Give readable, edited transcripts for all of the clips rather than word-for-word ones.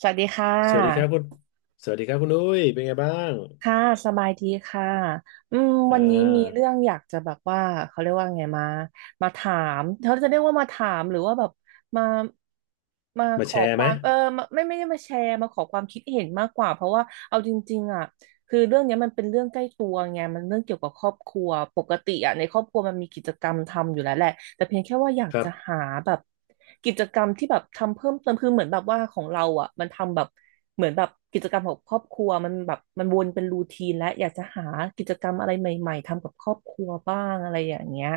สวัสดีค่ะสวัสดีครับคุณสวัสดีครับคุณอุ้ยเป็นไงบ้างค่ะสบายดีค่ะอ่วันนี้มีาเรื่องอยากจะแบบว่าเขาเรียกว่าไงมาถามเขาจะเรียกว่ามาถามหรือว่าแบบมามามาขแชอร์คไหมวามมาไม่ได้มาแชร์มาขอความคิดเห็นมากกว่าเพราะว่าเอาจริงๆอ่ะ คือเรื่องเนี้ยมันเป็นเรื่องใกล้ตัวไงมันเรื่องเกี่ยวกับครอบครัวปกติอ่ะในครอบครัวมันมีกิจกรรมทำอยู่แล้วแหละแต่เพียงแค่ว่าอยากครัจะบหาแบบกิจกรรมที่แบบทำเพิ่มเติมคือเหมือนแบบว่าของเราอ่ะมันทำแบบเหมือนแบบกิจกรรมของครอบครัวมันแบบมันวนเป็นรูทีนและอยากจะหากิจกรรมอะไรใหม่ๆทำกับครอบครัวบ้างอะไรอย่างเงี้ย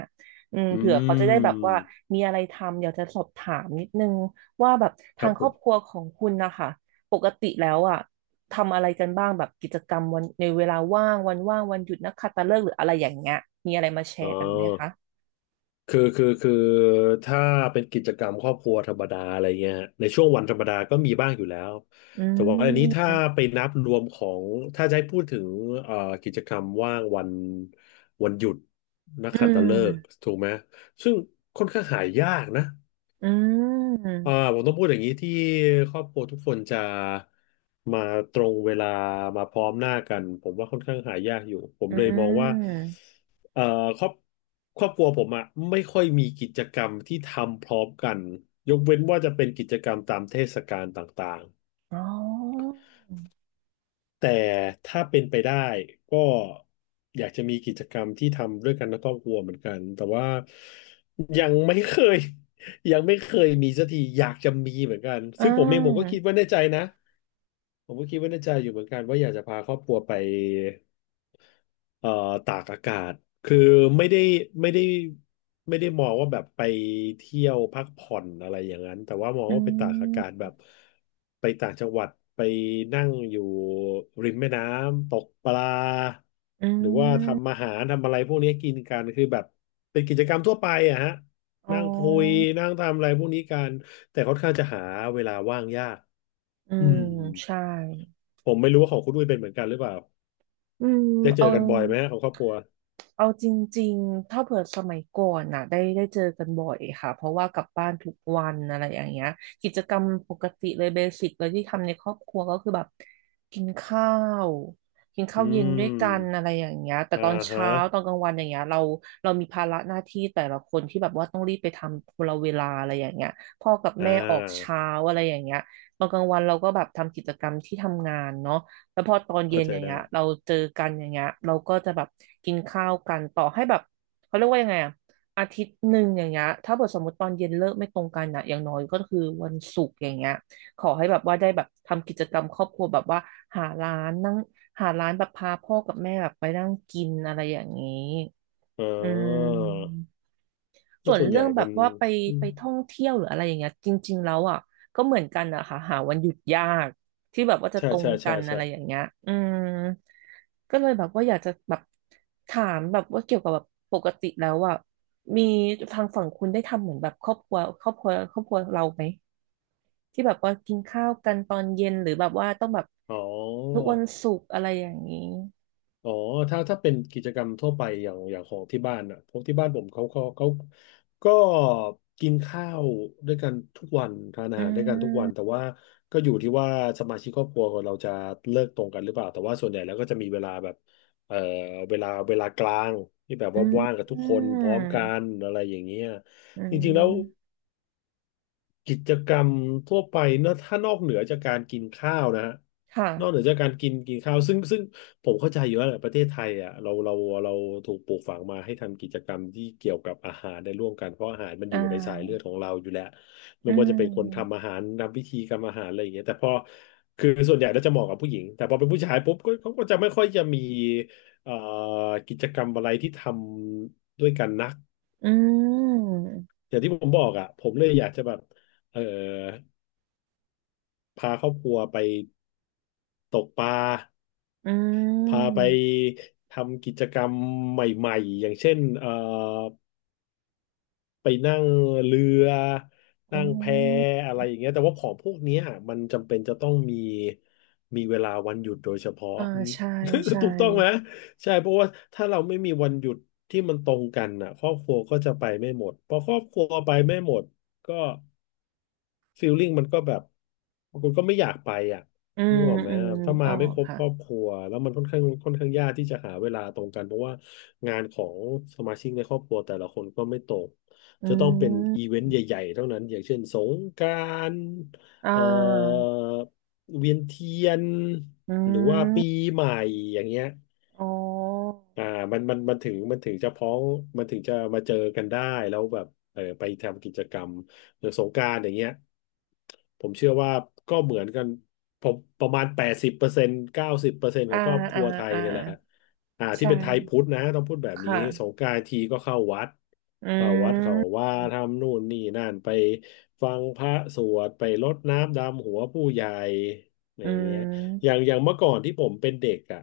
อืเผื่อเขาจะได้แบบว่ามมีอะไรทำอยากจะสอบถามนิดนึงว่าแบบคทารังบคผรอมบครัวของคุณนะคะปกติแล้วอ่ะ ทำอะไรกันบ้างแบบกิจกรรมวันในเวลาว่างวันว่างวันหยุดนักขัตฤกษ์หรืออะไรอย่างเงี้ยมีอะไรมาแชอ๋อร์กันไหมคะคือถ้าเป็นกิจกรรมครอบครัวธรรมดาอะไรเงี้ยฮะในช่วงวันธรรมดาก็มีบ้างอยู่แล้วอืแต่ว่าอันนี้ถ้ามไปนับรวมของถ้าจะให้พูดถึงเอ่อกิจกรรมว่างวันวันหยุดนักอืขัตฤกษ์มถูกไหมซึ่งค่อนข้างหายากนะ อือ่ามผมต้องพูดอย่างนี้ที่ครอบครัวทุกคนจะมาตรงเวลามาพร้อมหน้ากันผมว่าค่อนข้างหายากอยู่ผมอืเลยมองว่ามเอ่อครอบครอบครัวผมอะไม่ค่อยมีกิจกรรมที่ทำพร้อมกันยกเว้นว่าจะเป็นกิจกรรมตามเทศกาลต่างๆ อ๋อแต่ถ้าเป็นไปได้ก็อยากจะมีกิจกรรมที่ทำด้วยกันในครอบครัวเหมือนกันแต่ว่ายังไม่เคย ยังไม่เคยมีสักทีอยากจะมีเหมือนกันอ่ซึ่งผมเองผมก็าคิดว่าในใจนะ ผมก็คิดว่าในใจอยู่เหมือนกันว่าอยากจะพาครอบครัวไปเอ่อตากอากาศคือไม่ได้ไม่ได้ไม่ได้มองว่าแบบไปเที่ยวพักผ่อนอะไรอย่างนั้นแต่ว่ามองอืว่าไปตากอากาศมแบบไปต่างจังหวัดไปนั่งอยู่ริมแม่น้ำตกปลาอืหรือว่าทำมอาหารทำอะไรพวกนี้กินกันคือแบบเป็นกิจกรรมทั่วไปอะฮะอ๋อนั่งคุยนั่งทำอะไรพวกนี้กันแต่ค่อนข้างจะหาเวลาว่างยากอือืมม ใช่ผมไม่รู้ว่าของคุณอุ้ยเป็นเหมือนกันหรือเปล่าอืมได้เจเอา อกันบ่อยไหมฮะของครอบครัว เอาจริงๆถ้าเผื่อสมัยก่อนน่ะได้เจอกันบ่อยค่ะเพราะว่ากลับบ้านทุกวันอะไรอย่างเงี้ยกิจกรรมปกติเลยเบสิกเลยที่ทำในครอบครัวก็คือแบบกินข้าวกินอืข้าวเย็นด้วยกันอะมไรอย่างเงี้ยแต่อ่าตอนฮะเช้าตอนกลางวันอย่างเงี้ยเรามีภาระหน้าที่แต่ละคนที่แบบว่าต้องรีบไปทำคนละเวลาอะไรอย่างเงี้ยพ่อกับอ่แม่ออกาเช้าอะไรอย่างเงี้ยตอนกลางวันเราก็แบบทำกิจกรรมที่ทำงานเนาะ แล้วพอตอนเย็เข้านใจอย่างได้เงี้ยเราเจอกันอย่างเงี้ยเราก็จะแบบกินข้าวกันต่อให้แบบเขาเรียกว่ายังไงอะอาทิตย์หนึ่งอย่างเงี้ยถ้าเกิดสมมติตอนเย็นเลิกไม่ตรงกันอะอย่างน้อยก็คือวันศุกร์อย่างเงี้ยขอให้แบบว่าได้แบบทำกิจกรรมครอบครัวแบบว่าหาร้านนั่งหาร้านแบบพาพ่อกับแม่แบบไปนั่งกินอะไรอย่างนี้อ๋ออืม ก็ส่วนส่วนใหเรื่ญ่องแบมับนว่าไปอืไปมท่องเที่ยวหรืออะไรอย่างเงี้ยจริงๆแล้วอ่ะก็เหมือนกันอะค่ะหาวันหยุดยากที่แบบว่าจะใช่ตรงใช่กัใช่นอะไรอย่างใช่เงี้ยอืมก็เลยแบบว่าอยากจะแบบถามแบบว่าเกี่ยวกับแบบปกติแล้วอ่ะมีทางฝั่งคุณได้ทำเหมือนแบบครอบครัวครอบครัวครอบครัวเราไหมที่แบบว่ากินข้าวกันตอนเย็นหรือแบบว่าต้องแบบอ๋อ ทุกวันศุกร์อะไรอย่างนี้อ๋อถ้าเป็นกิจกรรมทั่วไปอย่างของที่บ้านอ่ะพวกที่บ้านผมเขาก็กินข้าวด้วยกันทุกวันทานอาอืหารด้วยกันทุกวันแต่มว่าก็อยู่ที่ว่าสมาชิกครอบครัวของเราจะเลิกตรงกันหรือเปล่าแต่ว่าส่วนใหญ่แล้วก็จะมีเวลาแบบเอ่อเวลากลางที่แบบอืว่าว่างกัมบทุกคนพร้อมกันอะไรอย่างเงี้ยอืจริงๆแล้ว มกิจกรรมทั่วไปเนอะถ้านอกเหนือจากการกินข้าวนะฮะนอกเหนือค่ะจากการกินกินข้าวซึ่งผมเข้าใจอยู่ว่าแหประเทศไทยอ่ะเราถูกปลูกฝังมาให้ทำกิจกรรมที่เกี่ยวกับอาหารได้ร่วมกันเพราะอาหารมันออ่ยู่ในสายเลือดา ของเราอยู่แล้วอืไม่ว่าจะเป็นคนทำมอาหารนำพิธีกรรมอาหารอะไรอย่างเงี้ยแต่พอคือส่วนใหญ่แล้วจะเหมาะกับผู้หญิงแต่พอเป็นผู้ชายปุ๊บก็เขาก็จะไม่ค่อยจะมีเอ่อกิจกรรมอะไรที่ทำด้วยกันนักอืมอย่างที่ผมบอกอ่ะผมเลยอยากจะแบบเออ พาครอบครัวไปตกปลาอืพาไปมทำกิจกรรมใหม่ๆอย่างเช่นไปนั่งเรืออ๋นั่งแพออะไรอย่างเงี้ยแต่ว่าของพวกเนี้ยมันจำเป็นจะต้องมีมีเวลาวันหยุดโดยเฉพาะ อ่าใช่ใช่ ถูกต้องไหมใช่เพราะว่าถ้าเราไม่มีวันหยุดที่มันตรงกันอ่ะครอบครัวก็จะไปไม่หมดพอครอบครัวไปไม่หมดก็ ฟีลลิ่งมันก็แบบบางคนก็ไม่อยากไปอ่ะอืนึมกออกไหมอืมนึกถ้ามาออไม่กครบค่ะครอบครัวแล้วมันค่อนข้างยากที่จะหาเวลาตรงกันเพราะว่างานของสมาชิกในครอบครัวแต่ละคนก็ไม่ตกอืจะต้องเป็นอีเวนมต์ใหญ่ๆเท่านั้นอย่างเช่นสงกรานต์อ่าเอ่อเวียนเทียนอืหรือว่าปีมใหม่อย่างเงี้ย อ๋ออ่ามันถึงจะพ้องมันถึงจะมาเจอกันได้แล้วแบบเออไปทำกิจกรรมหรือสงกรานต์อย่างเงี้ยผมเชื่อว่าก็เหมือนกันผมประมาณ80%90%ขออ่างครอบคอ่ารัวไทยอ่าเนี่ยแหละอ่าที่ใช่เป็นไทยพุทธนะต้องพูดแบบนี้ค่ะสงกรานต์ทีก็เข้าวัดอืเข้าวัดเขามว่าทำนู่นนี่นั่นไปฟังพระสวดไปรดน้ำดำหัวผู้ใหญ่อะไรอือย่างเงี้ย อย่ามงอย่างเมื่อก่อนที่ผมเป็นเด็กอ่ะ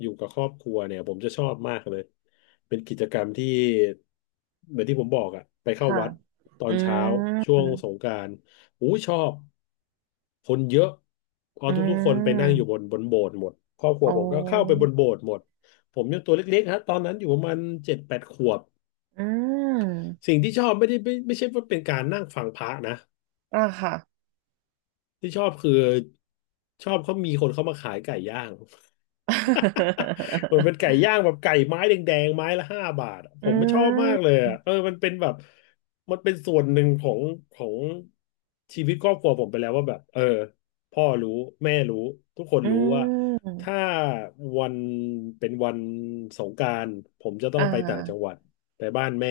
อยู่กับครอบครัวเนี่ยผมจะชอบมากเลยเป็นกิจกรรมที่เหมือนที่ผมบอกอ่ะไปเข้าค่ะวัดตออืนเช้าช่วงสมงกรานต์อู้ชอบคนเยอะเพออืทุกๆคนไปนั่งอยู่มบนโบสถ์หมดครอบครัอ๋วอผมก็เข้าไปบนโบสถ์หมดผมยังตัวเล็กๆฮะตอนนั้นอยู่ประมาณเจ็ดแปดขวบอืมสิ่งที่ชอบไม่ได้ไม่ใช่ว่าเป็นการนั่งฟังพระนะอ่าค่ะ ที่ชอบคือชอบเขามีคนเข้ามาขายไก่ย่าง เหมือนเป็นไก่ ย่างแบบไก่ไม้แดงๆไม้ละห้าบาทอะผอืมไม่ชอบมากมเลยอะมันเป็นแบบมันเป็นส่วนหนึ่งของชีวิตครอบครัวผมไปแล้วว่าแบบพ่อรู้แม่รู้ทุกคนอืรู้ว่าถ้าม วันเป็นวันสงกรานต์ผมจะต้อ่องไปต่างจังาหวัดไปบ้านแม่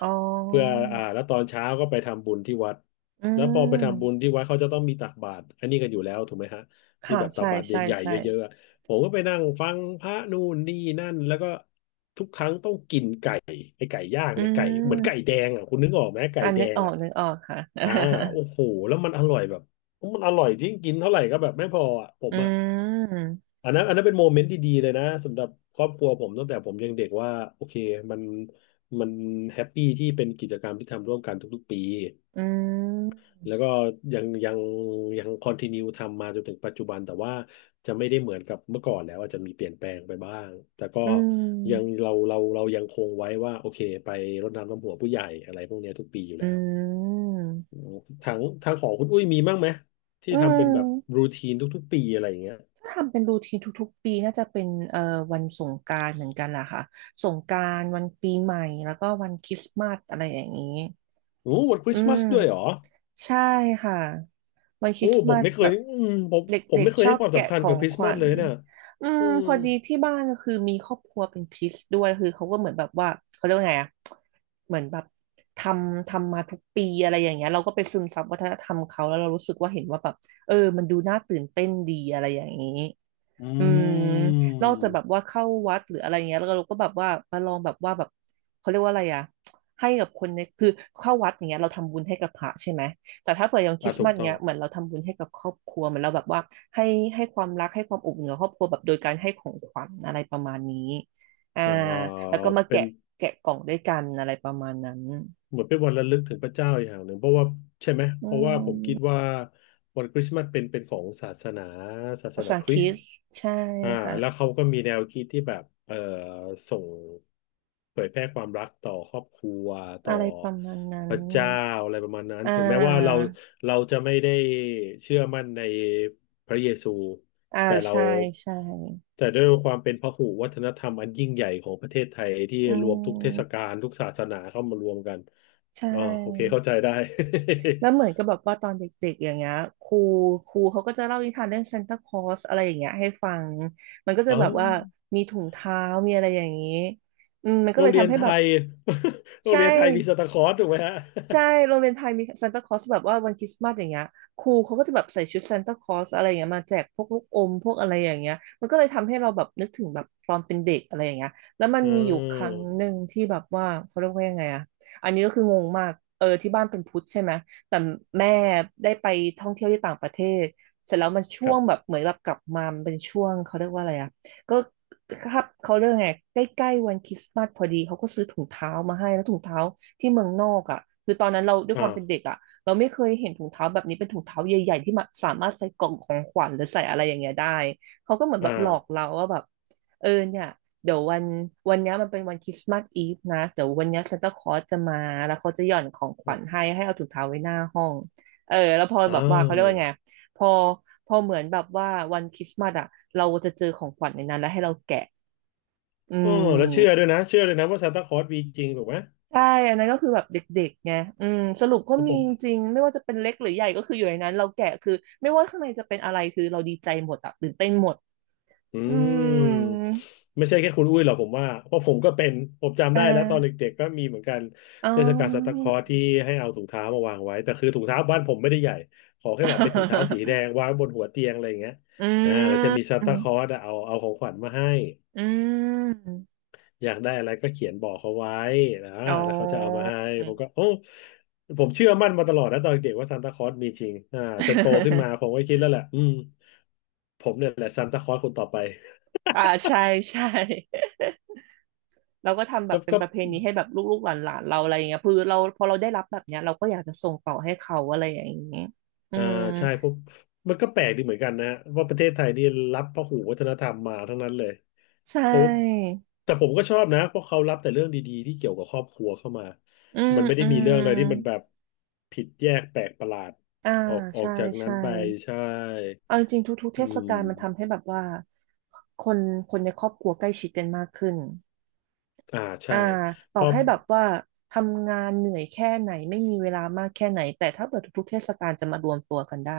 อ๋อเพื่ออ่าแล้วตอนเช้าก็ไปทำบุญที่วัดอืแล้วพอไปทำบุญมที่วัดเขาจะต้องมีตักบาตรอันนี้กันอยู่แล้วถูกไหมฮะที่ค่ะแบบตัใช่กบาตรใช่ใหญ่ๆใช่เยอะๆ ผมก็ไปนั่งฟังพระนู่นนี่นั่นแล้วก็ทุกอืไก่เหมือนไก่แดมงอ่ะคุณนึกออกไหมไก่อ่าแดนึกงออกอ่ะนึกออกค่ะ อ่าโอ้โหแล้วมันอร่อยแบบมันอร่อยจริงกินเท่าไหร่ก็แบบไม่พออ่ะผ อืมอ่ะมอันนั้นอันนั้นเป็นโมเมนต์ที่ดีเลยนะสำหรับครอบครัวผมตั้งแต่ผมยังเด็กว่าโอเคมันมันแฮปปี้ที่เป็นกิจกรรมที่ทำร่วมกันทุกๆปี อืมแล้วก็ยังยังยังคอนติเนียทำมาจนถึงปัจจุบันแต่ว่าจะไม่ได้เหมือนกับเมื่อก่อนแล้วอาจจะมีเปลี่ยนแปลงไปบ้างแต่ก็อืยังมเรายังคงไว้ว่าโอเคไปรดน้ำดำหัวผู้ใหญ่อะไรพวกเนี้ยทุกปีอยู่แล้อืวมทางของคุณอุ้ยมีมั่งไหมที่อืทำเป็นมแบบรูทีนทุกๆปีอะไรอย่างเงี้ยถ้าทำเป็นรูทีนทุกๆปีน่าจะเป็นวันสงกรานต์เหมือนกันล่ะค่ะสงกรานต์วันปีใหม่แล้วก็วันคริสต์มาสอะไรอย่างนี้ โอ้วันคริอืสต์มาสมด้วยเหรอใช่ค่ะวันคโอ้ริสต์ผมามสไม่เคแบยบผมเดผม็กไม่เคๆชยอให้บความแกะสำคัขญอกับงคริขสต์มาวัสญเลยนะอืมอืมพอดีที่บ้านก็คือมีครอบครัวเป็นคริสต์ด้วยคือเขาก็เหมือนแบบว่าเขาเรียกว่าไงอะเหมือนแบบททำมาทุกปีอะไรอย่างเงี้ยเราก็ไปซึมซับวัฒนธรรมเขาแล้วเรารู้สึกว่าเห็นว่าแบบเออมันดูน่าตื่นเต้นดีอะไรอย่างนี้อือืม นอกจากแบมบว่าเข้าวัดหรืออะไรเงี้ยแล้วเราก็แบบว่ามาลองแบบว่าแบบเขาเรียกว่าอะไรอะให้กับคนในคือเข้าวัดอย่างเงี้ยเราทำบุญให้กับพระใช่ไหมแต่ถ้าเปิดอย่างคอ่าริสต์ถูมากสต้อเงี้งยเหมือนเราทำบุญให้กับครอบครัวเหมือนเราแบบว่าให้ให้ความรักให้ความอบอุ่นกับครอบครัวแบบโดยการให้ของขวัญอะไรประมาณนี้อ่าอ่าแล้วก็มาเป็แกะน แกะกล่องด้วยกันอะไรประมาณนั้นเหมือนเป็นวันระลึกถึงพระเจ้าอีกอย่างหนึ่งเพราะว่าใช่ไหมอืเพราะว่าผมคิดมว่าวันคริสต์มาสเป็นของศาสนาศาสภานาษาคคริริสต์สต์ใช่อ่าค่ะแล้วเขาก็มีแนวคิดที่แบบส่งเผยแพร่ความรักต่อครอบครัวต่อะอไรประมาณนั้พนระเจ้าอะไรประมาณนั้นอ่ถึงแม้ว่าเราาเราจะไม่ได้เชื่อมั่นในพระเยซูอ่าแต่เราใช่ใช่แต่ด้วยความเป็นพหุวัฒนธรรมอันยิ่งใหญ่ของประเทศไทยที่อืรวมทุกเทศกาม ลทุกศาสนาเข้ามารวมกัน ใชอ๋อโอเค่เข้าใจได้ แล้วเหมือนกับแบบว่าตอนเด็กๆอย่างเงี้ยครูครูเขาก็จะเล่านิทานเรื่องซานตาคลอสอะไรอย่างเงี้ยให้ฟังมันก็ จะเอ้าแบบว่ามีถุงเท้ามีอะไรอย่างนี้อืมมันก็โรเลงยเรียทำนให้ไทแบบย โรงใช่ เรียนไทยมีซานตาคลอสถูกไหมฮะ ใช่โรงเรียนไทยมีซานตาคลอสแบบว่าวันคริสต์มาสอย่างเงี้ยครูเขาก็จะแบบใส่ชุดซานตาคลอสอะไรอย่างเงี้ยมาแจกพวกลูกอมพวกอะไรอย่างเงี้ย มันก็เลยทำให้เราแบบนึกถึงแบบตอนเป็นเด็กอะไรอย่างเงี้ยแล้วมั นอืมีอยู่ครั้งหนึ่มงที่แบบว่าเขาเรียกว่ายังไงอะอันนี้ก็คืองงมากเออที่บ้านเป็นพุทธใช่ไหม แต่แม่ได้ไปท่องเที่ยวที่ต่างประเทศเสร็จแล้วมันช่ควรับงแบบเหมือนแบบกลับมามันเป็นช่วงเขาเรียกว่าอะไรอะ ก็ครับเขาเรื่องไงใกล้ๆวันคริสต์มาสพอดีเขาก็ซื้อถุงเท้ามาให้แล้วถุงเท้าที่เมืองนอกอ่ะคือตอนนั้นเราด้วยคอ่าวามเป็นเด็กอ่ะเราไม่เคยเห็นถุงเท้าแบบนี้เป็นถุงเท้าใหญ่ๆที่มาสามารถใส่กล่องของขวัญหรือใส่อะไรอย่างเงี้ยได้เขาก็เหมือนแบอ่าบหลอกเราว่าแบบเออเนี่ยเดี๋ยววันเนี้ยมันเป็นวันคริสต์มาสอีฟนะเดี๋ยววันเนี้ยซานตาคลอสจะมาแล้วเขาจะหย่อนของขวัญให้ให้เอาถุงเท้าไว้หน้าห้องเออแล้วพออ้าแบบว่าวเขาเรียกว่าไง พอพอเหมือนแบบว่าวันคริสต์มาสอ่ะเราจะเจอของขวัญในนั้นแล้วให้เราแกะอือ๋อแล้วเชื่อมด้วยนะเชื่อเลยนะว่าซานตาคลอสมีจริงถูกไหมใช่อันนั้นก็คือแบบเด็กๆไงอืมสรุปก็ผมีจม ริงไม่ว่าจะเป็นเล็กหรือใหญ่ก็คืออยู่ในนั้นเราแกะคือไม่ว่าข้างในจะเป็นอะไรคือเราดีใจหมดอ่ะตื่นเต้นหมดอือืมมไม่ใช่แค่คุณอุ้ยหรอกผมว่าเพราะผมก็เป็นผมจำอ่ได้แล้วตอนาเด็กๆก็มีเหมือนกันอ๋เทศกาลซานตาอ คลอสที่ให้เอาถุงเท้ามาวางไว้แต่คือถุงเท้าบ้านผมไม่ได้ใหญ่ขอแค่แบบเป็นถุงเท้าสีแดง วางบนหัวเตียงอะไรอย่างเงี้ยอือ่าแล้วจะมีซามนตาคลอสอะเอาของขวัญมาให้อืมอยากได้อะไรก็เขียนบอกเขาไว้นะอ๋แล้วเขาจะเอามาอ ให้ผมก็โอ้ผมเชื่อมั่นมาตลอดนะตอนเด็กว่าซานตาคลอสมีจริงอ่าจนโตขึ้นมาผม ก็คิดแล้วแหละอืมผมเนี่ยแหละซานตาคลอสคนต่อไปอ่าใช่ใช่ เราก็ทำแบบก็เป็นก็ ประเพณีให้แบบลูกๆหลานๆเราอะไรอย่างเงี้ยคือเราพอเราได้รับแบบเนี้ยเราก็อยากจะส่งต่อให้เขาอะไรอย่างเงี้ยอือ่ามใช่เพวกมันก็แปลกดีเหมือนกันนะะว่าประเทศไทยนี่รับพหูวัฒนธรรมมาทั้งนั้นเลยใชเพราะ่แต่ผมก็ชอบนะเพราะเขารับแต่เรื่องดีๆที่เกี่ยวกับครอบครัวเข้ามาอืมมันไม่ได้อืมีเรื่อมงอะไรที่มันแบบผิดแยกแปลกประหลาดอ่าออกออใช่กจากนั้นใช่ไปใช่เอาจริงๆทุกๆเทอืศกาลมันทำมให้แบบว่าคนคนในครอบครัวใกล้ชิดกันมากขึ้นอ่าใช่อ่าต่เพอราะ ให้แบบว่าทำงานเหนื่อยแค่ไหนไม่มีเวลามากแค่ไหนแต่ถ้าเกิดทุกๆเทศกาลจะมารวมตัวกันได้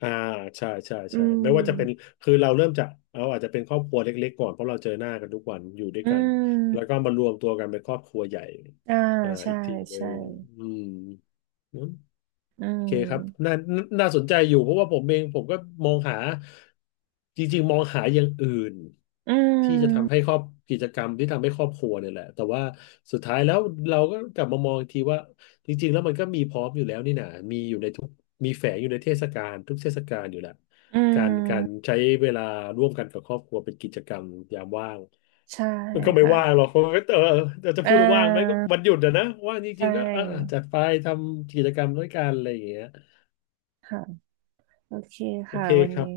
อ่าใช่ใช่อืใช่ไม่ว่าจะเป็นมคือเราเริ่มจากเราอาจจะเป็นครอบครัวเล็กๆก่อนเพราะเราเจอหน้ากันทุกวันอยู่ด้วยอืกันแล้วก็มมารวมตัวกันเป็นครอบครัวใหญ่อ่าอ่าใช่อีกทีหนึ่ใช่ งอืม อืโอเคครับน่าม น่าสนใจอยู่เพราะว่าผมเองผมก็มองหาจริงๆมองหาอย่างอื่นอืที่จะทำให้ม ครอบกิจกรรมที่ทำให้ครอบครัวเนี่ยแหละแต่ว่าสุดท้ายแล้วเราก็กลับมามองอีกทีว่าจริงๆแล้วมันก็มีพร้อมอยู่แล้วนี่นะมีอยู่ในทุกมีแฝงอยู่ในเทศกาลทุกเทศกาลอยู่แหละอืการม ใช้เวลาร่วมกันกับครอบครัวเป็นกิจกรรมยามว่างใช่มันก็ไม่ค่ะ ว่างหรอกเพราะว่าเราจะอ่พูดว่าว่างไหมก็า วันหยุดอะนะว่างจใชริงๆก็เออ่จัดไปทำกิจกรรมด้วยกันอะไรอย่างเงี้ย ค่ะ โอเคโอค่ะเควันครับ นี้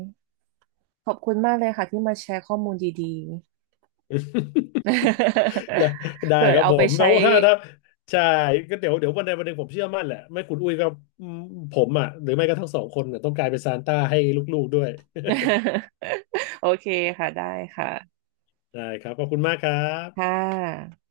ขอบคุณมากเลยค่ะที่มาแชร์ข้อมูลดี ได้ๆ ได้เผื่อครับเอาผไปมแล้ใช้ วถ้าถ้าใช่ก็เดี๋ยววันใดวันหนึ่งผมเชื่อมั่นแหละไม่คุณอุ้ยก็อืมผมอ่ะหรือไม่ก็ทั้งสองคนเนี่ยต้องกลายเป็นซานต้าให้ลูกๆด้วย โอเคค่ะได้ค่ะ ได้ครับขอบคุณมากครับค่ะ